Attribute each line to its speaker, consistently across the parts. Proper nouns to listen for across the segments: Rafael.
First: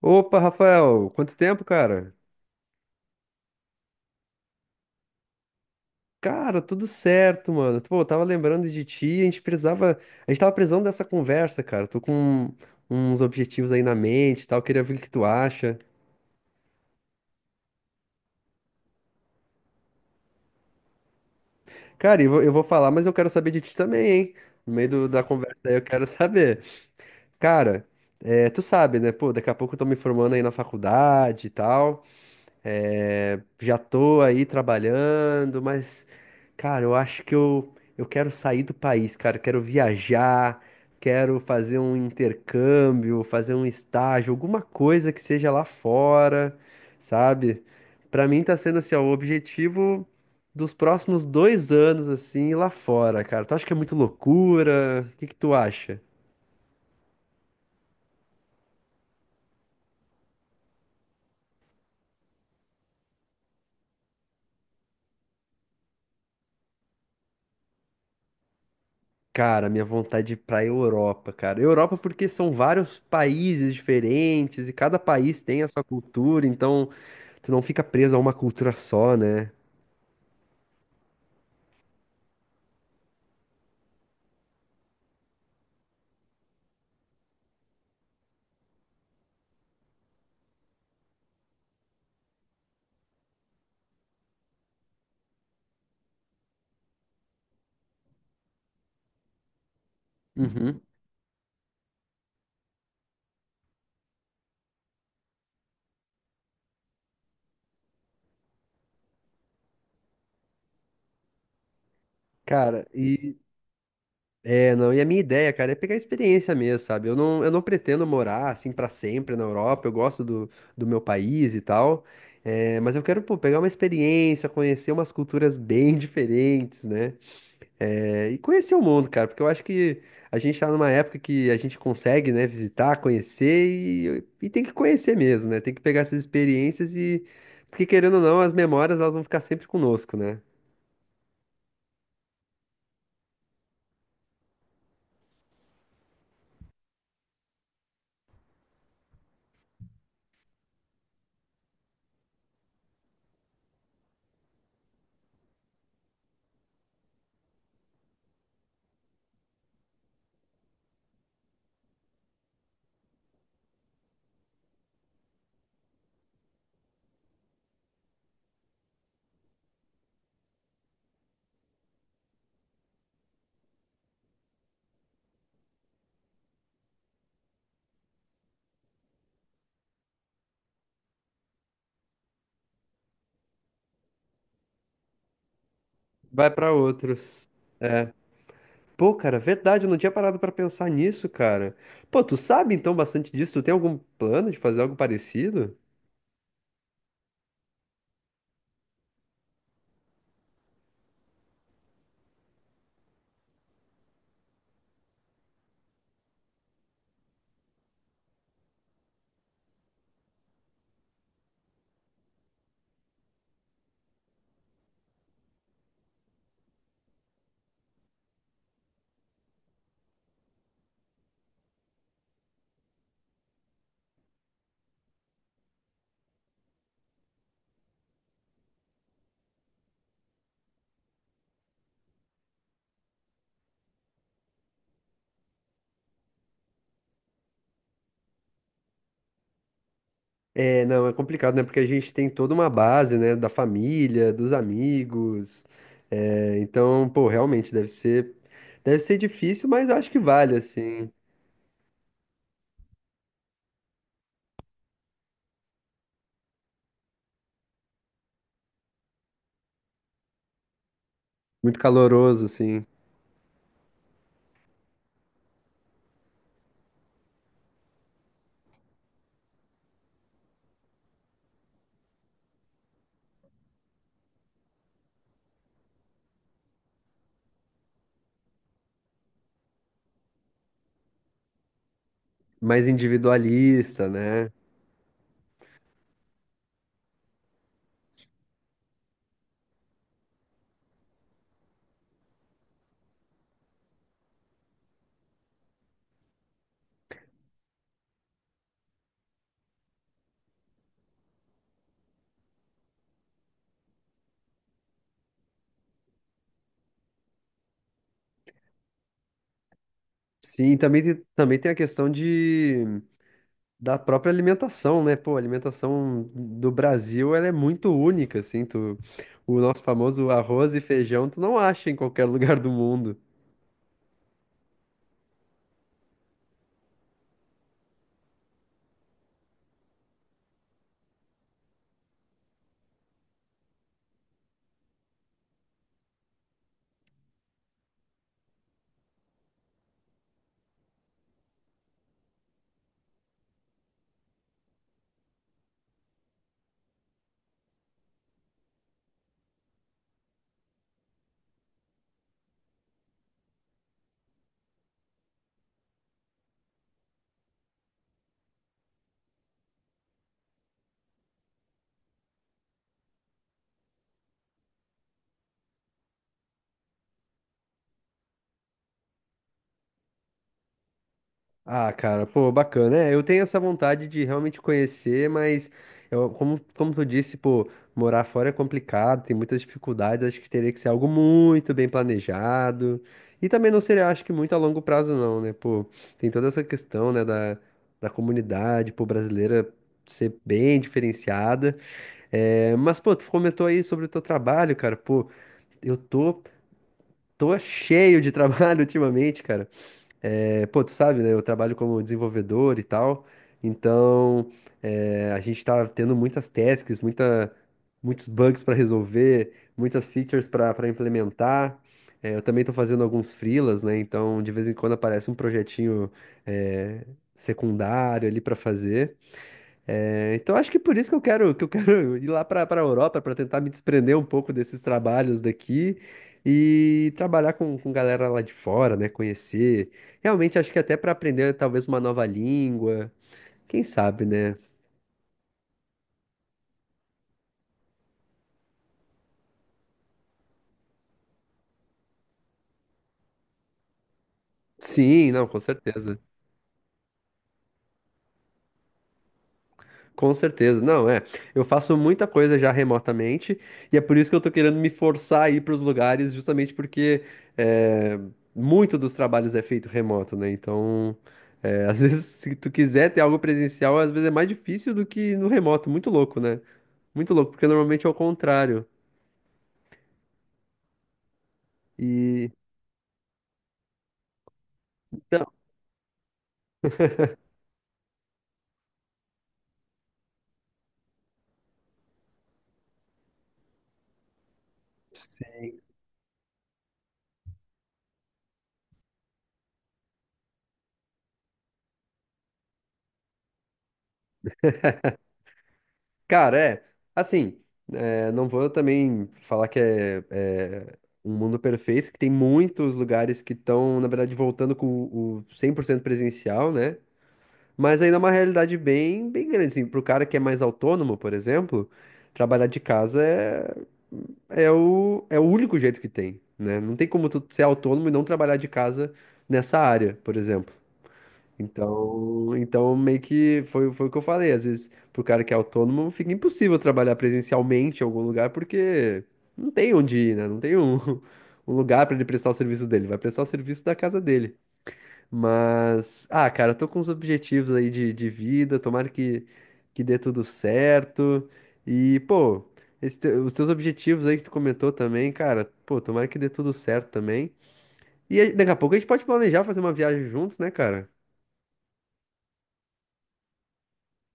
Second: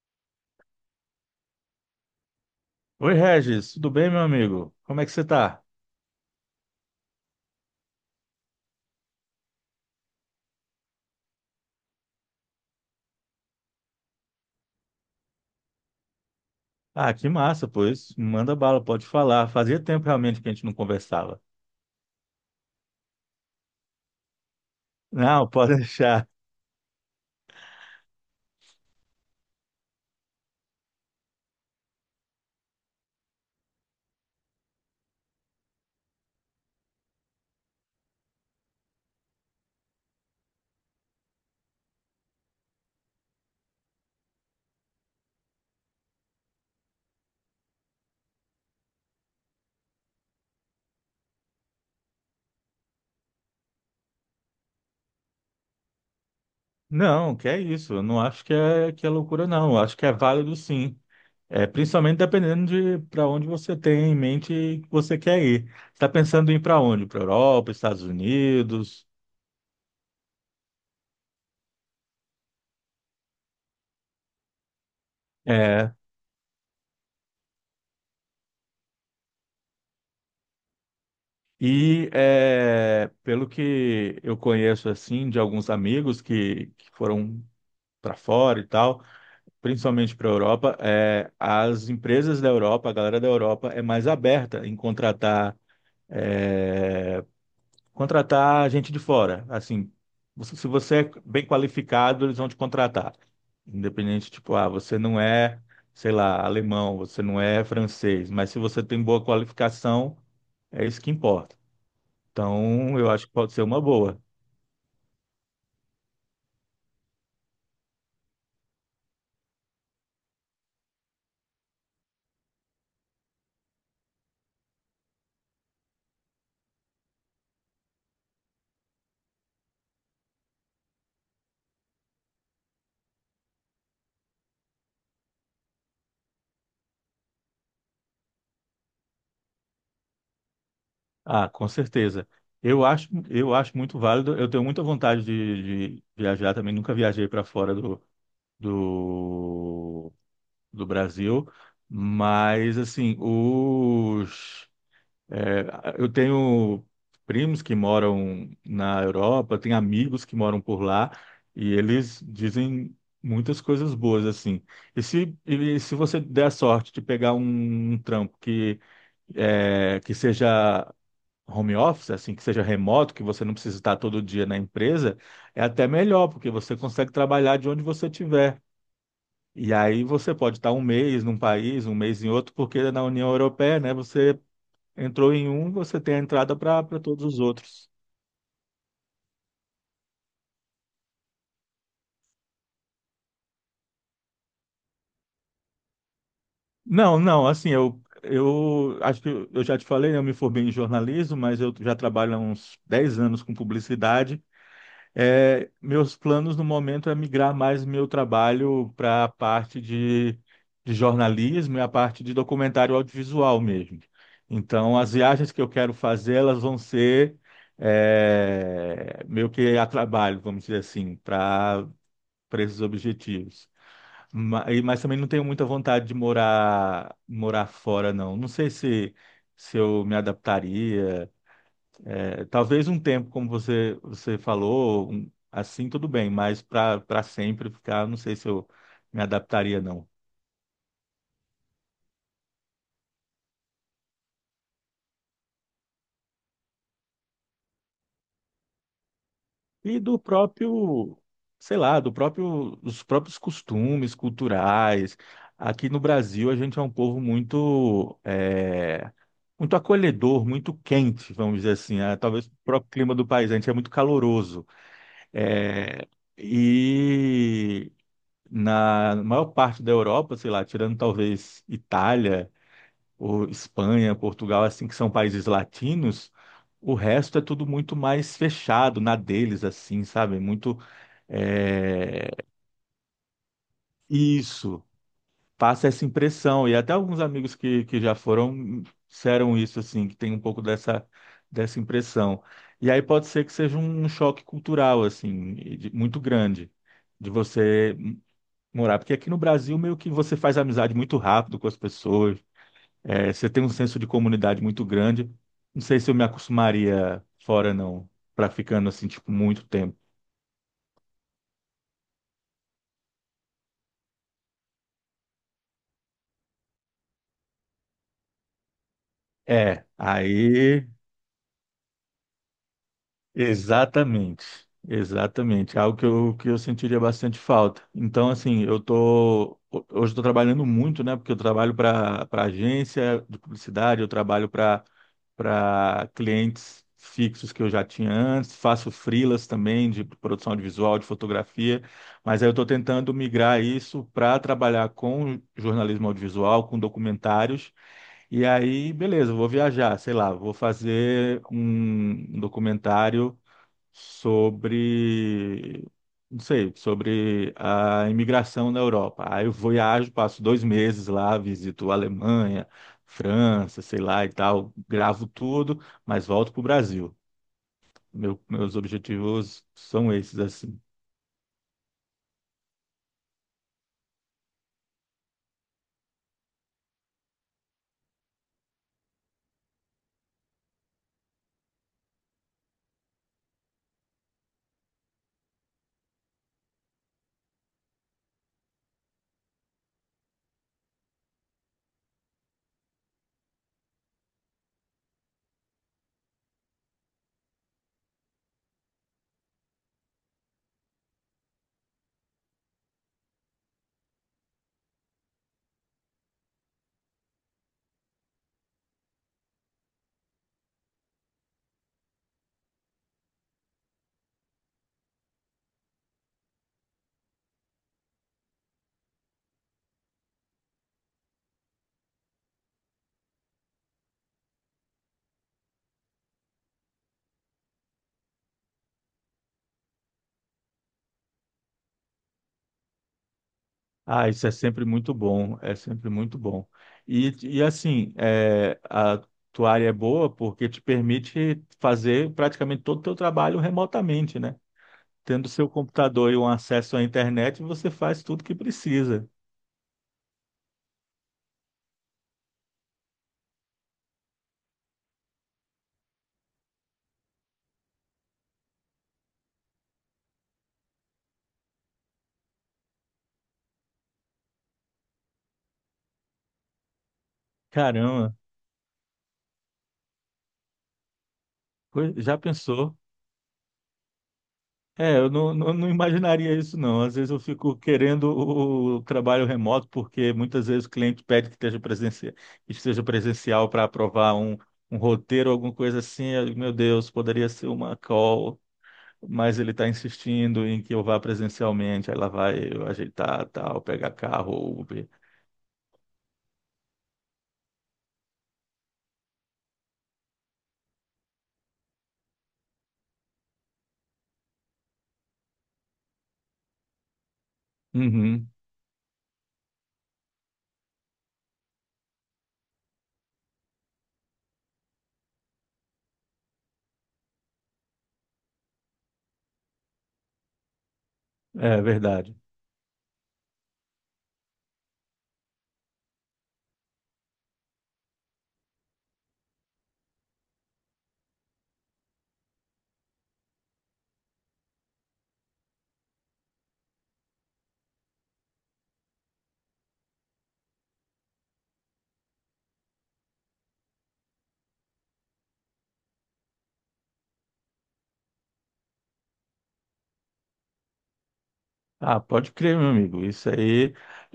Speaker 1: Opa, Rafael, quanto tempo, cara?
Speaker 2: Oi, Regis, tudo bem, meu amigo? Como é que você tá?
Speaker 1: Cara, tudo certo, mano. Pô, eu tava lembrando de ti, a gente tava precisando dessa conversa, cara. Tô com uns objetivos aí na mente, e tal, queria ver o que tu acha.
Speaker 2: Ah, que massa, pois. Manda bala, pode falar. Fazia tempo realmente que a gente não conversava.
Speaker 1: Cara, eu vou falar, mas eu quero saber de ti também, hein? No meio da
Speaker 2: Não,
Speaker 1: conversa aí
Speaker 2: pode
Speaker 1: eu quero
Speaker 2: deixar.
Speaker 1: saber. Cara, é, tu sabe, né? Pô, daqui a pouco eu tô me formando aí na faculdade e tal. É, já tô aí trabalhando, mas, cara, eu acho eu quero sair do país, cara. Eu quero viajar, quero fazer um intercâmbio, fazer um estágio, alguma coisa que seja lá fora, sabe? Pra mim tá sendo assim, ó, o objetivo dos próximos dois anos, assim, lá fora, cara. Tu acha que é muito loucura? O que que tu acha?
Speaker 2: Não, que é isso. Eu não acho que é loucura, não. Eu acho que é válido, sim. É, principalmente dependendo de para onde você tem em mente que você quer ir. Você está pensando em ir para onde? Para Europa, Estados Unidos?
Speaker 1: Cara, minha vontade de ir pra Europa, cara. Europa porque são vários países diferentes e cada país tem a sua
Speaker 2: É.
Speaker 1: cultura, então tu não fica preso a uma cultura só, né?
Speaker 2: E é, pelo que eu conheço assim de alguns amigos que foram para fora e tal, principalmente para a Europa, as empresas da Europa, a galera da Europa é mais aberta em contratar é, contratar gente de fora. Assim, se
Speaker 1: Uhum.
Speaker 2: você é bem qualificado, eles vão te contratar. Independente, tipo, ah, você não é, sei lá, alemão, você não é francês, mas se você tem boa qualificação, é isso que importa.
Speaker 1: Cara,
Speaker 2: Então, eu acho que
Speaker 1: e
Speaker 2: pode ser uma boa.
Speaker 1: é, não, e a minha ideia, cara, é pegar a experiência mesmo, sabe? Eu não pretendo morar assim pra sempre na Europa, eu gosto do meu país e tal, é, mas eu quero, pô, pegar uma experiência, conhecer umas culturas bem diferentes, né? É, e conhecer o mundo, cara, porque eu acho que a gente tá numa época que a gente consegue, né, visitar, conhecer e tem que conhecer mesmo, né? Tem que pegar essas experiências e, porque querendo ou não, as memórias elas vão ficar sempre conosco, né?
Speaker 2: Ah, com certeza. Eu acho muito válido. Eu tenho muita vontade de viajar também. Nunca viajei para fora do, do Brasil, mas assim, é, eu tenho primos que moram na Europa, tenho amigos que moram por lá e eles dizem muitas coisas boas assim. E se você der a sorte de pegar um trampo que seja home office, assim, que seja remoto, que você não precisa estar todo dia na empresa, é até melhor, porque você consegue trabalhar de onde você estiver. E aí você pode estar um mês num país, um mês em outro, porque na União Europeia, né, você entrou em um, você tem a
Speaker 1: Vai
Speaker 2: entrada
Speaker 1: pra
Speaker 2: para todos os
Speaker 1: outros.
Speaker 2: outros.
Speaker 1: É. Pô, cara, verdade, eu não tinha parado pra pensar nisso, cara. Pô, tu sabe então bastante disso? Tu tem algum plano de fazer algo parecido?
Speaker 2: Não, não, assim, eu acho que eu já te falei, né, eu me formei em jornalismo, mas eu já trabalho há uns 10 anos com publicidade. É, meus planos no momento é migrar mais meu trabalho para a parte de jornalismo e a parte de documentário audiovisual mesmo. Então, as viagens que eu quero fazer, elas vão ser meio que a trabalho, vamos dizer assim, para esses objetivos. Mas também não tenho muita vontade de morar fora, não. Não sei se, se eu me adaptaria. É, talvez um tempo, como você falou, assim tudo bem, mas para sempre ficar, não sei se eu me adaptaria, não.
Speaker 1: É, não, é complicado, né? Porque a gente tem toda uma base, né? Da família, dos amigos. É, então, pô, deve ser difícil, mas eu
Speaker 2: E
Speaker 1: acho que
Speaker 2: do
Speaker 1: vale, assim.
Speaker 2: próprio, sei lá, do próprio, dos próprios costumes culturais. Aqui no Brasil, a gente é um povo muito, é, muito acolhedor, muito quente, vamos dizer
Speaker 1: Muito
Speaker 2: assim. Ah,
Speaker 1: caloroso,
Speaker 2: talvez o
Speaker 1: assim.
Speaker 2: próprio clima do país, a gente é muito caloroso. É, e na maior parte da Europa, sei lá, tirando talvez Itália ou Espanha, Portugal, assim, que são países latinos, o resto é tudo muito mais fechado na deles, assim, sabe? Muito é,
Speaker 1: Mais individualista, né?
Speaker 2: isso, passa essa impressão. E até alguns amigos que já foram disseram isso, assim, que tem um pouco dessa impressão. E aí pode ser que seja um choque cultural, assim, muito grande, de você morar. Porque aqui no Brasil, meio que você faz amizade muito rápido com as pessoas, é, você tem um senso de comunidade muito grande. Não sei se eu me acostumaria fora, não, pra ficando assim, tipo, muito tempo.
Speaker 1: Sim, e também tem a questão de, da própria alimentação, né? Pô, a alimentação do Brasil, ela é muito única, assim. Tu, o nosso
Speaker 2: É,
Speaker 1: famoso arroz e
Speaker 2: aí.
Speaker 1: feijão, tu não acha em qualquer lugar do mundo.
Speaker 2: Exatamente, exatamente. Algo que eu sentiria bastante falta. Então, assim, hoje estou trabalhando muito, né? Porque eu trabalho para agência de publicidade, eu trabalho para clientes fixos que eu já tinha antes, faço freelas também de produção audiovisual, de fotografia, mas aí eu estou tentando migrar isso para trabalhar com jornalismo audiovisual, com documentários. E aí, beleza, eu vou viajar, sei lá, vou fazer um documentário sobre, não sei, sobre a imigração na Europa. Aí eu viajo, passo 2 meses lá, visito a Alemanha, França, sei lá e tal, gravo tudo, mas volto para o Brasil. Meus objetivos são esses, assim.
Speaker 1: Ah, cara, pô, bacana. É, eu tenho essa vontade de realmente conhecer, mas eu, como, como tu disse, pô, morar fora é complicado, tem muitas dificuldades, acho que teria que ser algo muito bem planejado. E também não seria, acho que muito a longo prazo, não, né? Pô, tem toda essa questão, né, da, da comunidade, pô, brasileira ser bem diferenciada. É, mas, pô, tu comentou aí sobre o teu trabalho, cara, pô, eu tô, tô cheio de trabalho ultimamente, cara. É, pô, tu sabe, né? Eu trabalho como desenvolvedor e tal, então é, a gente tá tendo muitas tasks, muitos bugs para resolver, muitas features para implementar. É, eu também tô fazendo alguns freelas, né? Então de vez em quando aparece um projetinho é, secundário ali para fazer. É, então acho que por isso que eu quero ir lá para a Europa para tentar me desprender um pouco desses trabalhos daqui e trabalhar com galera lá de fora, né? Conhecer. Realmente acho que até para aprender talvez uma nova língua, quem sabe,
Speaker 2: Ah, isso é
Speaker 1: né?
Speaker 2: sempre muito bom, é sempre muito bom. E assim, a tua área é boa porque te permite fazer praticamente todo o teu trabalho remotamente, né?
Speaker 1: Sim, não,
Speaker 2: Tendo
Speaker 1: com
Speaker 2: seu
Speaker 1: certeza.
Speaker 2: computador e um acesso à internet, você faz tudo que precisa.
Speaker 1: Com certeza, não é. Eu faço muita coisa já remotamente e é por isso que eu tô querendo me forçar a ir para os lugares, justamente porque é, muito dos trabalhos é feito remoto, né? Então, é, às vezes, se tu quiser ter algo presencial, às vezes é mais difícil do que no remoto. Muito louco, né? Muito louco, porque normalmente é o
Speaker 2: Caramba,
Speaker 1: contrário.
Speaker 2: já
Speaker 1: E
Speaker 2: pensou? É, eu
Speaker 1: então,
Speaker 2: não, não, não imaginaria isso, não. Às vezes eu fico querendo o trabalho remoto, porque muitas vezes o cliente pede que esteja presencial para aprovar um, um roteiro, alguma coisa assim. Meu Deus, poderia ser uma call, mas ele está insistindo em que eu vá presencialmente. Aí lá vai eu ajeitar, tal, pegar carro, Uber.
Speaker 1: cara, é. Assim, é, não vou também falar que é, é um mundo perfeito, que tem muitos lugares que estão, na verdade, voltando com o 100% presencial, né? Mas ainda é uma
Speaker 2: Uhum,
Speaker 1: realidade bem grande, assim. Pro cara que é mais autônomo, por exemplo, trabalhar de casa é, é o único jeito que tem, né? Não tem como tu ser autônomo e não trabalhar de casa nessa área, por exemplo.
Speaker 2: é verdade.
Speaker 1: Então, meio que foi, foi o que eu falei. Às vezes, pro cara que é autônomo, fica impossível trabalhar presencialmente em algum lugar, porque não tem onde ir, né? Não tem um, um lugar para ele prestar o serviço dele. Vai prestar o serviço da casa dele. Mas, ah, cara, eu tô com os objetivos aí de vida. Tomara que dê tudo certo. E, pô, esse os teus objetivos aí que tu comentou também, cara, pô, tomara que dê tudo certo também. E aí, daqui a pouco a gente pode planejar fazer uma viagem juntos, né, cara?
Speaker 2: Ah, pode crer, meu amigo. Isso aí,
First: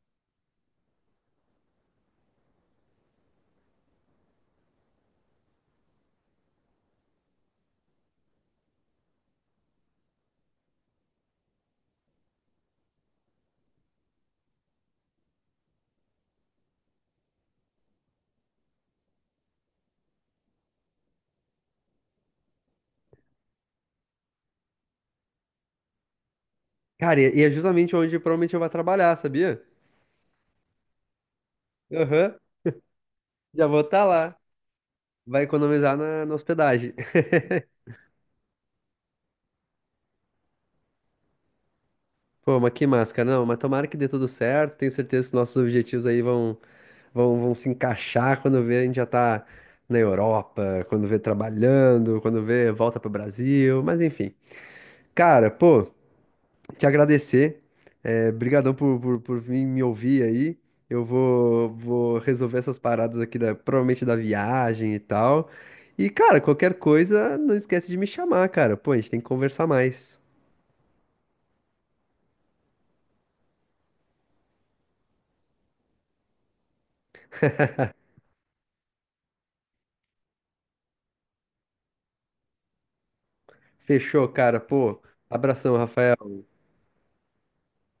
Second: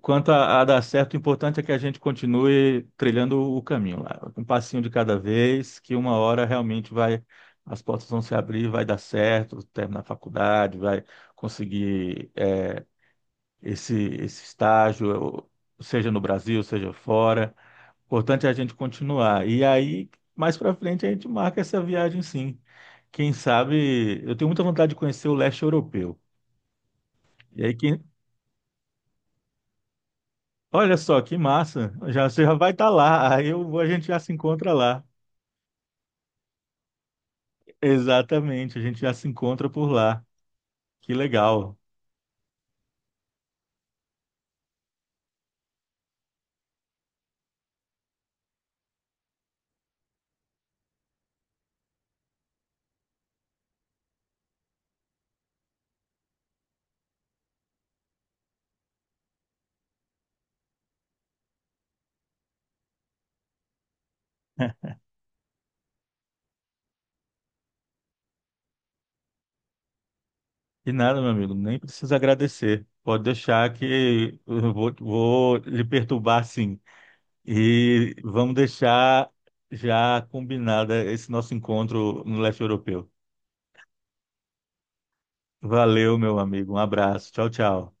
Speaker 2: quanto a dar certo, o importante é que a gente continue trilhando o caminho lá, um passinho de cada vez, que uma hora realmente vai, as portas vão se abrir, vai dar certo, terminar a faculdade, vai conseguir esse estágio, seja no Brasil, seja fora. O importante é a gente continuar. E aí, mais para frente, a gente marca essa viagem, sim. Quem sabe, eu tenho muita vontade de conhecer o leste europeu.
Speaker 1: Cara, e é
Speaker 2: E aí,
Speaker 1: justamente
Speaker 2: quem,
Speaker 1: onde provavelmente eu vou trabalhar, sabia?
Speaker 2: Olha só, que massa.
Speaker 1: Aham,
Speaker 2: Você já vai estar lá.
Speaker 1: já vou
Speaker 2: A
Speaker 1: estar
Speaker 2: gente já se
Speaker 1: lá.
Speaker 2: encontra lá.
Speaker 1: Vai economizar na hospedagem.
Speaker 2: Exatamente, a gente já se encontra por lá. Que legal.
Speaker 1: Pô, mas que máscara, não, mas tomara que dê tudo certo. Tenho certeza que nossos objetivos aí vão, vão se encaixar quando vê a gente já tá na Europa, quando vê trabalhando, quando vê volta pro Brasil, mas enfim. Cara, pô, te agradecer. É, brigadão por vir me ouvir aí. Vou resolver essas paradas aqui, da, provavelmente da viagem e tal. E, cara, qualquer coisa, não esquece de me chamar, cara. Pô, a gente tem que conversar mais.
Speaker 2: E nada, meu amigo, nem precisa agradecer. Pode deixar que vou lhe perturbar, sim. E vamos deixar já combinada esse nosso encontro no leste europeu.
Speaker 1: Fechou, cara. Pô, abração,
Speaker 2: Valeu,
Speaker 1: Rafael.
Speaker 2: meu amigo. Um abraço. Tchau, tchau.